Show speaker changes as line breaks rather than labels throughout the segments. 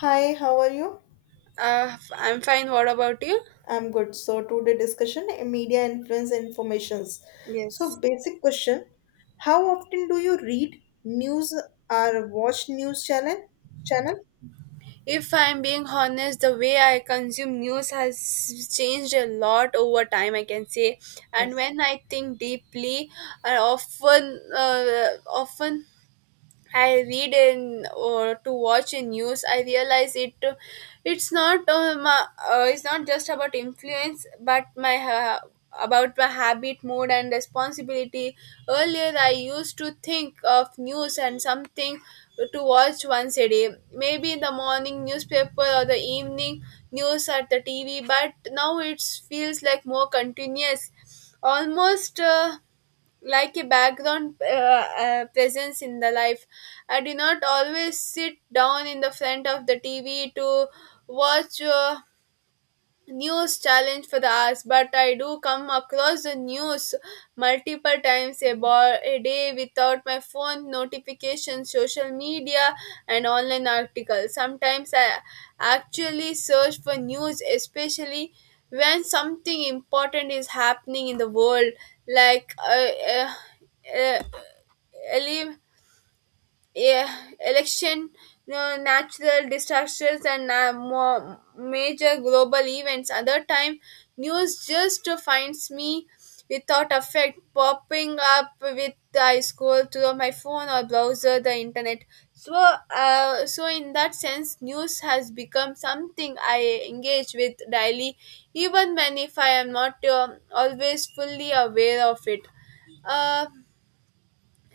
Hi, how are you?
I'm fine. What about you?
I'm good. So today discussion media influence and informations. So
Yes.
basic question, how often do you read news or watch news channel? Channel?
If I'm being honest, the way I consume news has changed a lot over time, I can say. And
Yes.
when I think deeply, I often I read in or to watch in news, I realize it. It's not um, uh, it's not just about influence, but my about my habit, mood, and responsibility. Earlier, I used to think of news and something to watch once a day, maybe in the morning newspaper or the evening news at the TV. But now it feels like more continuous, almost, like a background presence in the life. I do not always sit down in the front of the TV to watch news challenge for the hours, but I do come across the news multiple times a day without my phone notifications, social media, and online articles. Sometimes I actually search for news, especially when something important is happening in the world, like uh, uh, ele- yeah, election, natural disasters, and more major global events. Other time, news just finds me without effect, popping up with I scroll through my phone or browser the internet. So in that sense, news has become something I engage with daily, even when if I am not always fully aware of it. Uh,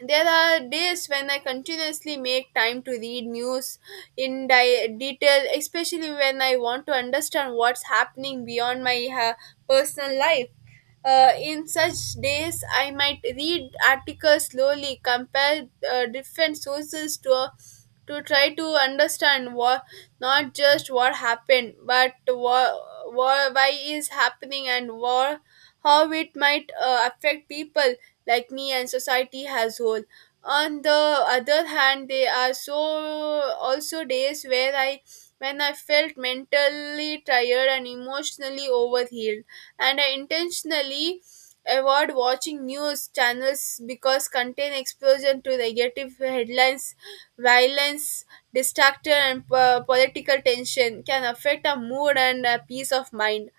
there are days when I continuously make time to read news in detail, especially when I want to understand what's happening beyond my personal life. In such days, I might read articles slowly, compare different sources to try to understand what, not just what happened, but what why is happening and what how it might affect people like me and society as whole. On the other hand, there are also days where I when I felt mentally tired and emotionally overhealed and I intentionally avoid watching news channels because contain exposure to negative headlines, violence, distraction, and political tension can affect our mood and peace of mind.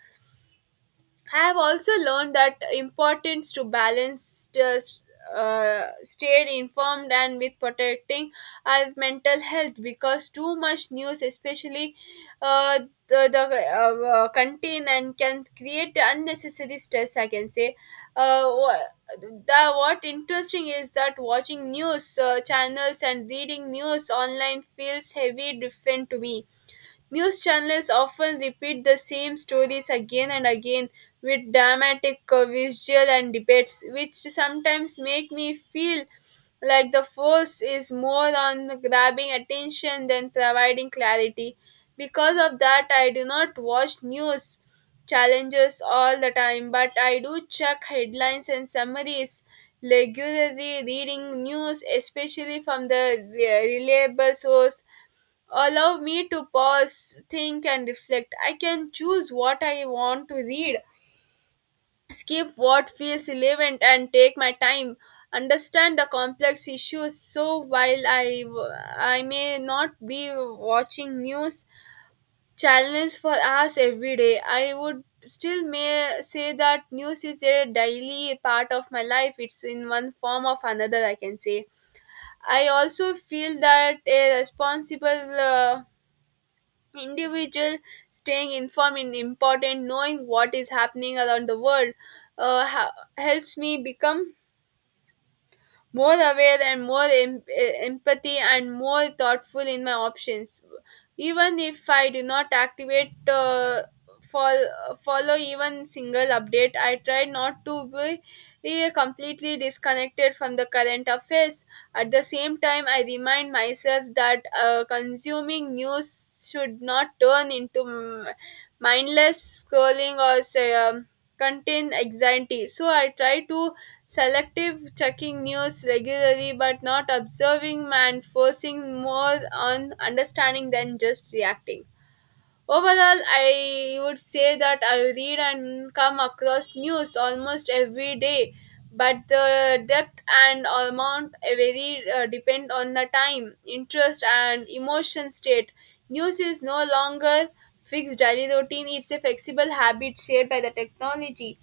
I have also learned that importance to balance just stay informed and with protecting our mental health because too much news, especially uh, the contain and can create unnecessary stress. I can say. Uh, wha- the what interesting is that watching news channels and reading news online feels heavy different to me. News channels often repeat the same stories again and again with dramatic visual and debates, which sometimes make me feel like the force is more on grabbing attention than providing clarity. Because of that, I do not watch news challenges all the time, but I do check headlines and summaries regularly. Reading news especially from the reliable source allow me to pause, think, and reflect. I can choose what I want to read, skip what feels relevant, and take my time. Understand the complex issues. So while I may not be watching news channels for hours every day, I would still may say that news is a daily part of my life, it's in one form of another, I can say. I also feel that a responsible individual staying informed is important. Knowing what is happening around the world uh, ha- helps me become more aware and more empathy and more thoughtful in my options. Even if I do not activate fol- follow even single update, I try not to be completely disconnected from the current affairs. At the same time, I remind myself that consuming news should not turn into mindless scrolling or say, contain anxiety. So I try to selective checking news regularly but not observing and forcing more on understanding than just reacting. Overall, I would say that I read and come across news almost every day, but the depth and amount vary, depend on the time, interest, and emotion state. News is no longer fixed daily routine; it's a flexible habit shaped by the technology,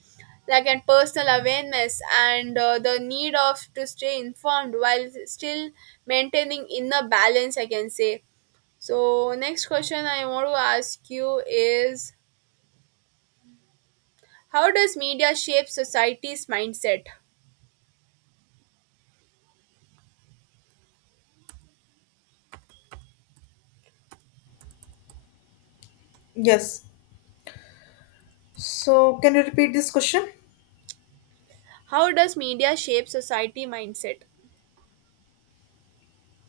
like and personal awareness and the need of to stay informed while still maintaining inner balance. I can say. So next question I want to ask you is, how does media shape society's mindset?
Yes. So can you repeat this question?
How does media shape society mindset?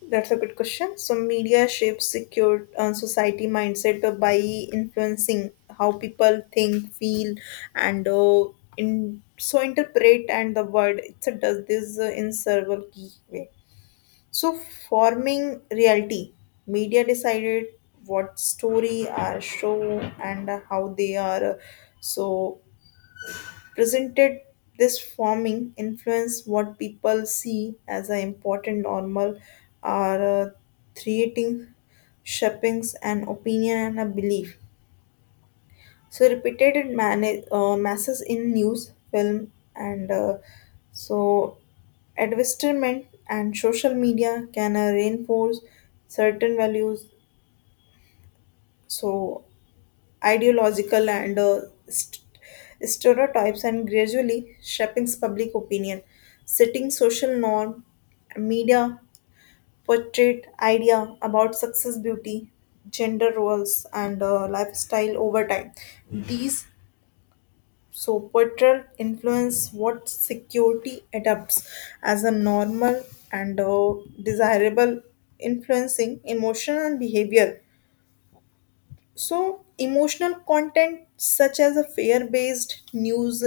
That's a good question. So, media shapes secure society mindset by influencing how people think, feel, and in so interpret and the world. It's a does this in several key way. So, forming reality, media decided what story are show and how they are. So presented this forming influence what people see as an important normal are creating shapings an opinion and a belief so repeated masses in news film and so advertisement and social media can reinforce certain values so ideological and st- stereotypes and gradually shaping public opinion, setting social norm, media portrayed idea about success, beauty, gender roles, and lifestyle over time. These so portrayal influence what security adopts as a normal and desirable, influencing emotion and behavior so, emotional content such as a fear based news,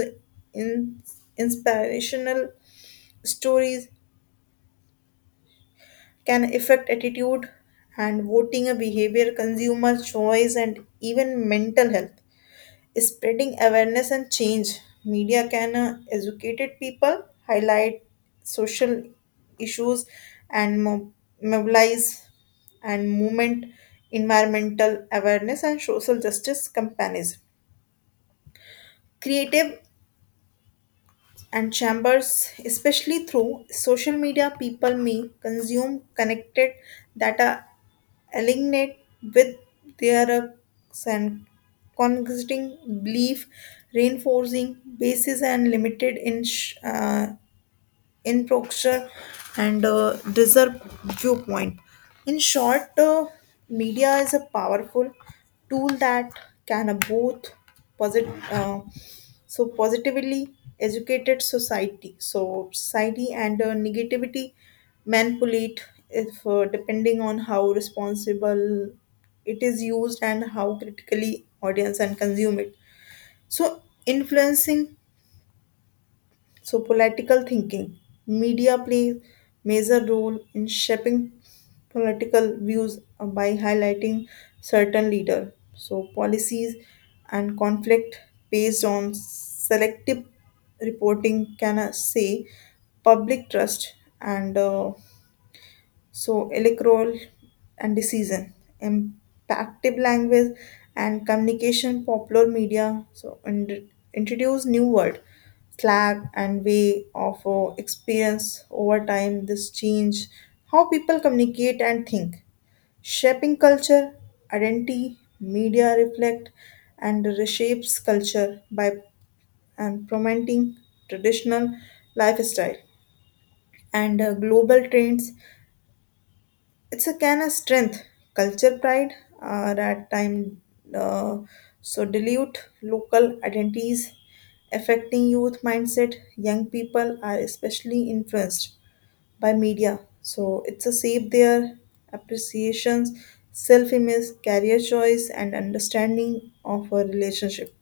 in, inspirational stories can affect attitude and voting a behavior, consumer choice, and even mental health. Spreading awareness and change, media can educate people, highlight social issues, and mobilize and movement environmental awareness and social justice campaigns. Creative and chambers especially through social media people may consume connected that are aligned with their and congregating belief reinforcing basis and limited in in Proctor and Reserve viewpoint. In short, media is a powerful tool that can both posit- uh, positively educated society, so society and negativity manipulate if depending on how responsible it is used and how critically audience and consume it. So influencing so, political thinking. Media plays major role in shaping political views by highlighting certain leader. So, policies and conflict based on selective reporting can say public trust and electoral and decision impactive language and communication popular media so and introduce new word slack and way of experience over time this change how people communicate and think shaping culture identity media reflect and reshapes culture by and promoting traditional lifestyle and global trends it's a kind of strength culture pride that time uh, dilute local identities affecting youth mindset young people are especially influenced by media so it's a shape their appreciations self-image career choice and understanding of a relationship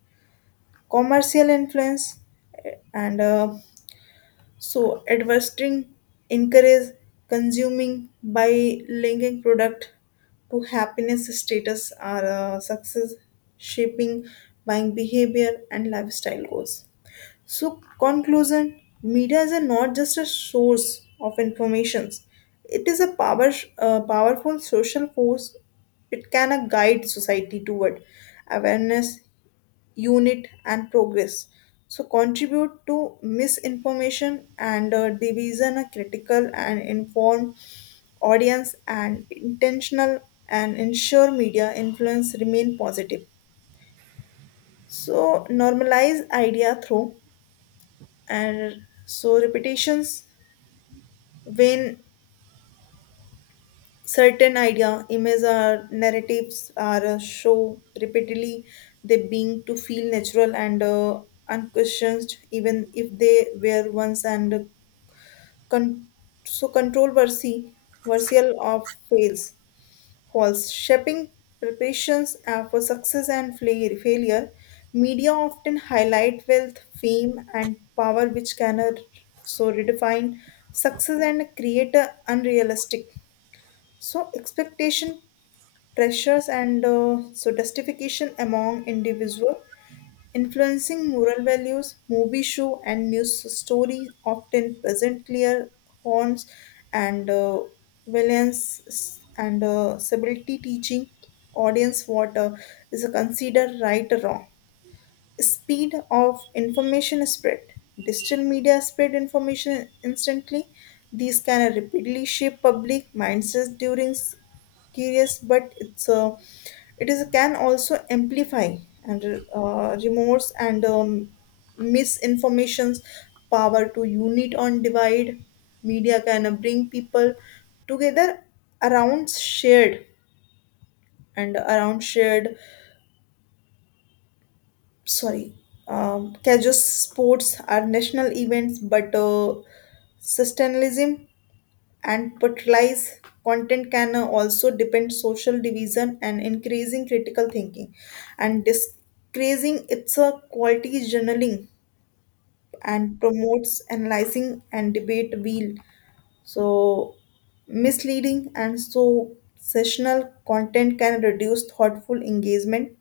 commercial influence eh, and so advertising encourages consuming by linking product to happiness, status, or success, shaping buying behavior and lifestyle goals. So conclusion: media is a not just a source of informations; it is a power, powerful social force. It can guide society toward awareness, unit and progress so contribute to misinformation and division a critical and informed audience and intentional and ensure media influence remain positive so normalize idea through and so repetitions when certain idea images or narratives are show repeatedly they being to feel natural and unquestioned even if they were once and con- so controversy versatile of fails false shaping preparations for success and failure media often highlight wealth fame and power which can redefine success and create a unrealistic so, expectation, pressures, and justification among individual influencing moral values. Movie show and news stories often present clear horns and violence and civility teaching audience what is considered right or wrong speed of information spread. Digital media spread information instantly. These can rapidly shape public mindsets during curious, but it is can also amplify and remorse and misinformation's power to unite on divide. Media can bring people together around shared and around shared sorry Kajus sports are national events but sustainalism and patronized content can also depend social division and increasing critical thinking and discreasing its quality journaling and promotes analyzing and debate wheel so misleading and so sessional content can reduce thoughtful engagement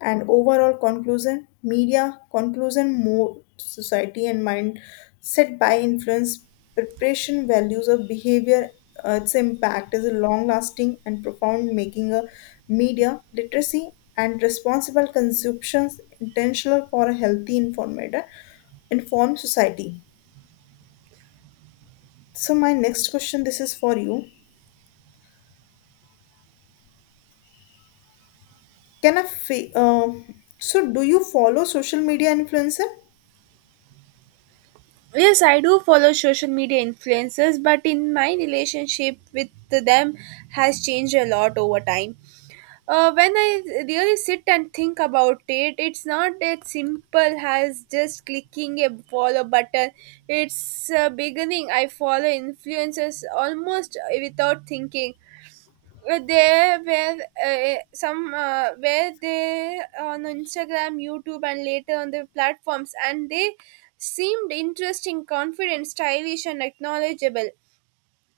and overall conclusion media conclusion more society and mind set by influence preparation values of behavior its impact is long lasting and profound making a media literacy and responsible consumptions intentional for a healthy informed society so my next question this is for you can a do you follow social media influencer
Yes, I do follow social media influencers, but in my relationship with them has changed a lot over time. When I really sit and think about it, it's not that simple as just clicking a follow button. It's Beginning, I follow influencers almost without thinking. There were some where they on Instagram, YouTube and later on the platforms and they seemed interesting, confident, stylish and acknowledgeable.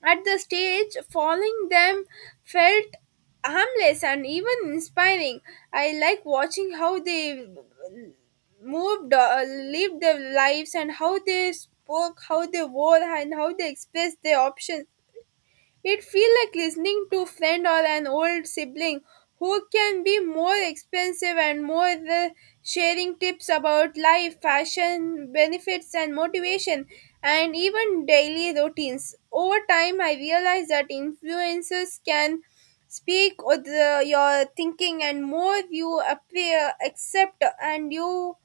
At the stage following them felt harmless and even inspiring. I like watching how they moved, lived their lives and how they spoke, how they wore and how they expressed their options. It feels like listening to a friend or an old sibling who can be more expensive and more the sharing tips about life, fashion, benefits and motivation and even daily routines. Over time I realized that influencers can speak with the your thinking and more you appear accept and you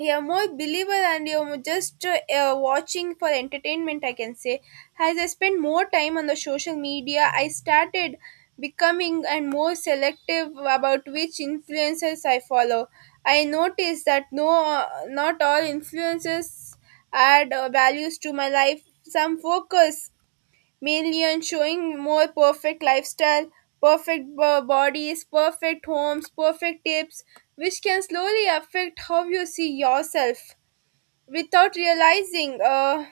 a more believer and you're just watching for entertainment, I can say. As I spend more time on the social media, I started becoming and more selective about which influencers I follow. I noticed that not all influencers add values to my life. Some focus mainly on showing more perfect lifestyle, perfect bodies, perfect homes, perfect tips, which can slowly affect how you see yourself without realizing.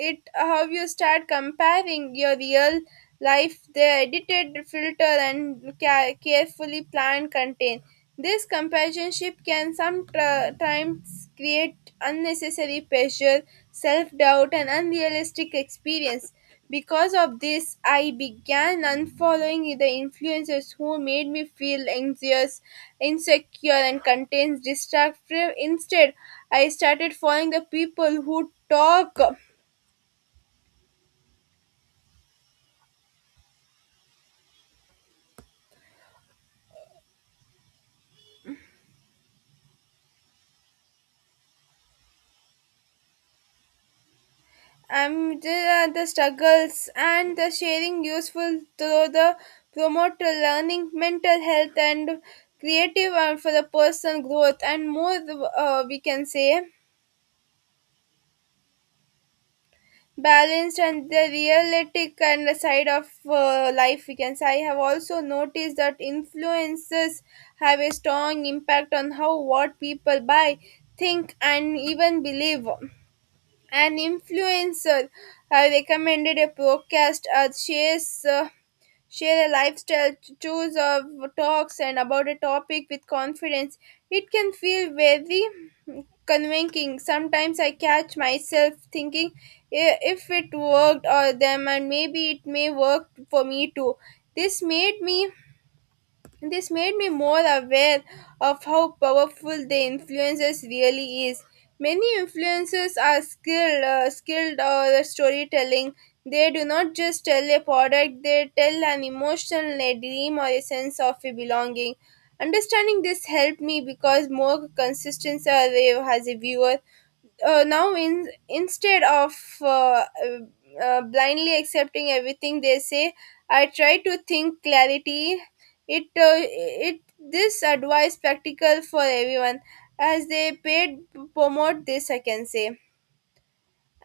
It how you start comparing your real life the edited filter and carefully planned content. This comparisonship can sometimes create unnecessary pressure, self-doubt and unrealistic experience. Because of this, I began unfollowing the influencers who made me feel anxious, insecure and contains destructive. Instead, I started following the people who talk um, the, the struggles and the sharing useful through the promote to learning mental health and creative and for the personal growth and more, we can say, balanced and the realistic and the side of life, we can say. I have also noticed that influences have a strong impact on how what people buy, think and even believe. An influencer recommended a podcast that shares share a lifestyle choose of talks and about a topic with confidence. It can feel very convincing. Sometimes I catch myself thinking, "I- if it worked or them and maybe it may work for me too. This made me this made me more aware of how powerful the influencers really is. Many influencers are skilled, skilled or storytelling. They do not just tell a product; they tell an emotion, a dream or a sense of a belonging. Understanding this helped me because more consistency I have as a viewer. Now, instead of uh, uh, blindly accepting everything they say, I try to think clarity. It uh, it this advice practical for everyone as they paid promote this, I can say.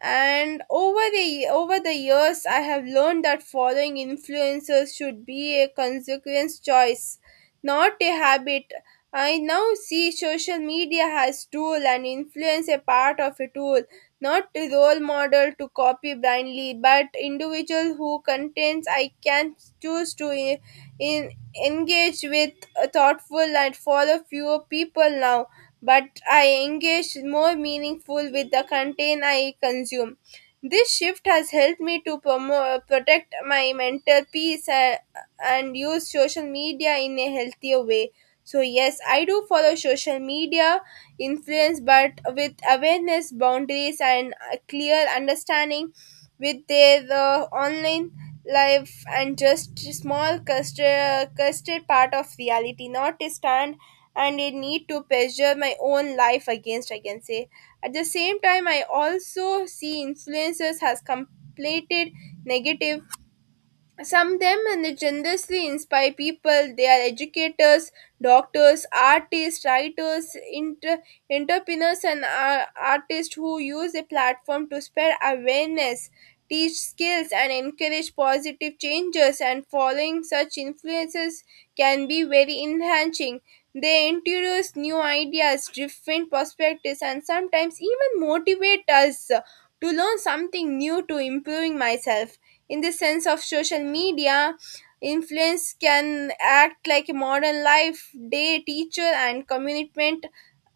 And over the years I have learned that following influencers should be a consequence choice, not a habit. I now see social media has tool and influence a part of a tool, not a role model to copy blindly but individual who contents I can choose to in engage with thoughtful and follow fewer people now, but I engage more meaningful with the content I consume. This shift has helped me to protect my mental peace and use social media in a healthier way. So yes, I do follow social media influence, but with awareness, boundaries, and a clear understanding with their online life and just small custard part of reality, not a stand and a need to measure my own life against, I can say. At the same time, I also see influencers has completed negative. Some them and they generously inspire people. They are educators, doctors, artists, writers, entrepreneurs and artists who use a platform to spread awareness, teach skills and encourage positive changes, and following such influences can be very enhancing. They introduce new ideas, different perspectives, and sometimes even motivate us to learn something new to improving myself. In the sense of social media, influence can act like a modern life day teacher and commitment,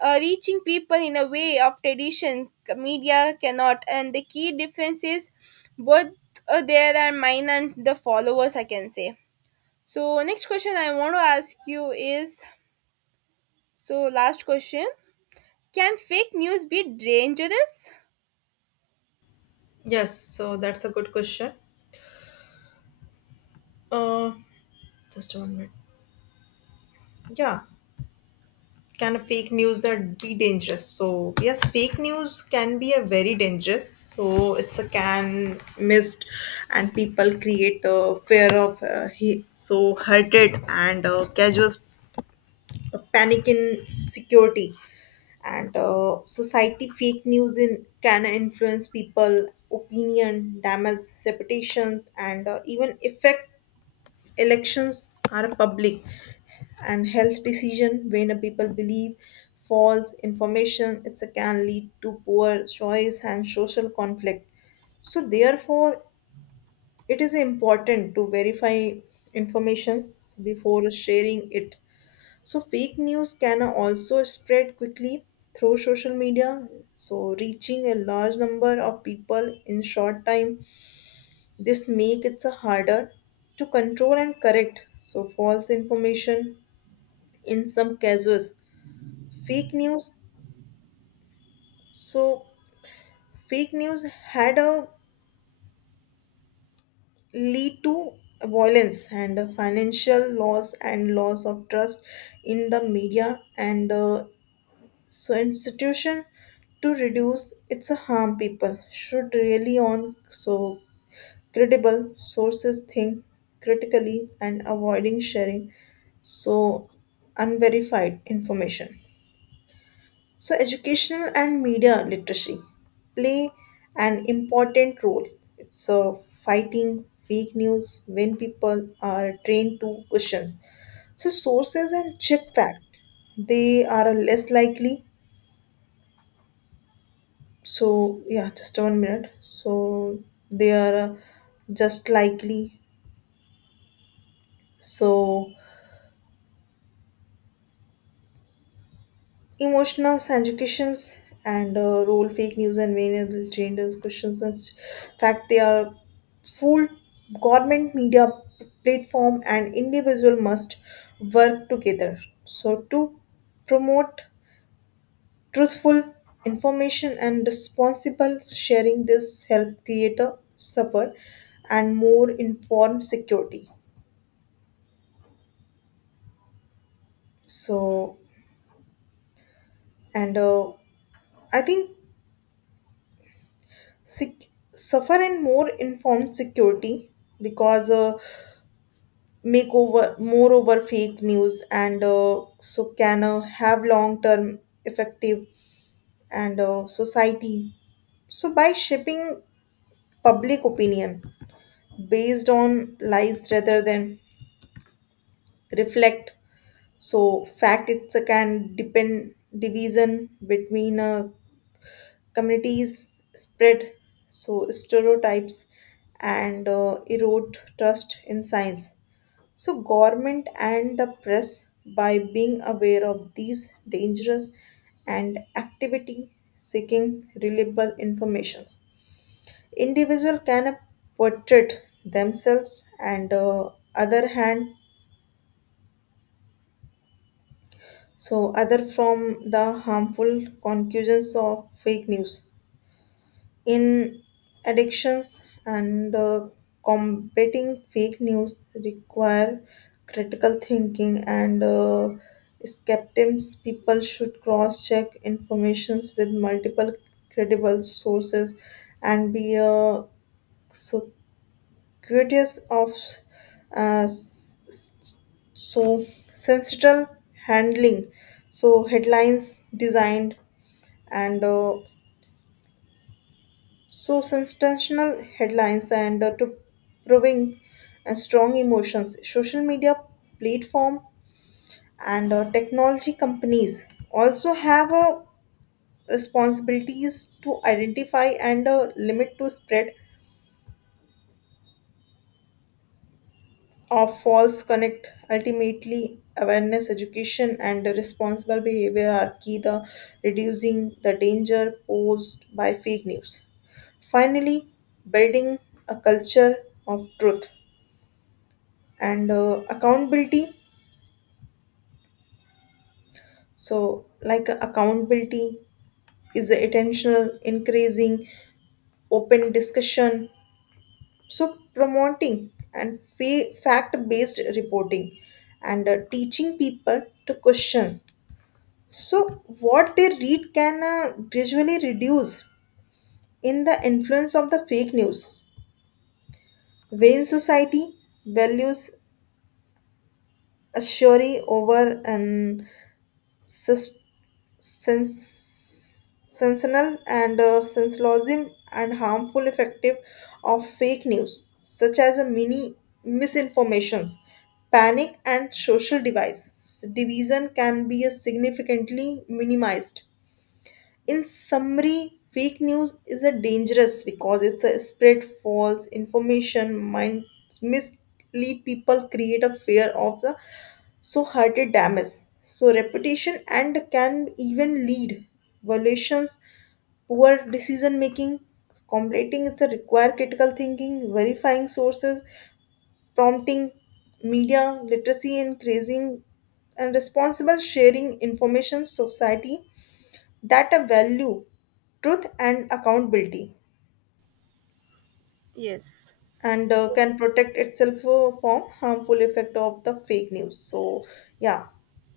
reaching people in a way of tradition media cannot. And the key difference is both, there are mine and the followers, I can say. So next question I want to ask you is, so, last question, can fake news be dangerous?
Yes, so that's a good question. Uh, Just one minute. Yeah. Can a fake news that be dangerous? So yes, fake news can be a very dangerous. So it's a can missed, and people create a fear of he so hurted and casual panic in security and society fake news in can influence people opinion damage reputations and even affect elections are public and health decision when a people believe false information it can lead to poor choice and social conflict so therefore it is important to verify informations before sharing it so fake news can also spread quickly through social media so reaching a large number of people in short time this make it harder to control and correct so false information in some cases fake news so fake news had a lead to violence and financial loss and loss of trust in the media and so institution to reduce its harm people should really on so credible sources think critically and avoiding sharing so unverified information. So, educational and media literacy play an important role. It's fighting fake news when people are trained to questions. So, sources and check fact, they are less likely. So, yeah, just one minute. So, they are just likely. So, emotional educations and role fake news and variable genders questions and fact they are full government media platform and individual must work together so to promote truthful information and responsible sharing this help creator suffer and more informed security so and I think suffer in more informed security because make over more over fake news and can have long term effective and society so by shaping public opinion based on lies rather than reflect so fact it's a can depend division between communities spread so stereotypes and erode trust in science so government and the press by being aware of these dangers and activity seeking reliable informations individual can portray themselves and other hand so other from the harmful conclusions of fake news in addictions and combating fake news require critical thinking and skeptics people should cross check informations with multiple credible sources and be so curious of uh, s- s- so sensitive handling so headlines designed and so sensational headlines and to proving strong emotions, social media platform and technology companies also have responsibilities to identify and limit to spread of false connect. Ultimately, awareness, education, and responsible behavior are key to reducing the danger posed by fake news. Finally, building a culture of truth and accountability so like accountability is intentional increasing open discussion so promoting and fact based reporting and teaching people to question so what they read can gradually reduce in the influence of the fake news when society values a theory over an sys- sensational and sensationalism and harmful effective of fake news such as a mini misinformations panic and social device division can be significantly minimized in summary, fake news is a dangerous because it's a spread false information, mind mislead people, create a fear of the so hearted damage. So reputation and can even lead violations, poor decision making, completing is a require critical thinking, verifying sources, prompting media literacy, increasing and responsible sharing information society that a value truth and accountability
Yes.
and
So
can protect itself from harmful effect of the fake news so yeah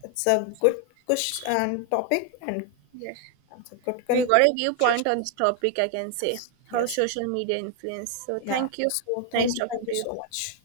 it's a good question and topic and
yeah,
it's a good
we got a viewpoint
conversation
on this topic, I can say,
yes
how
yes yes
social media influence. So
yeah
thank you.
so
Nice
thank
talking
you
to you.
so much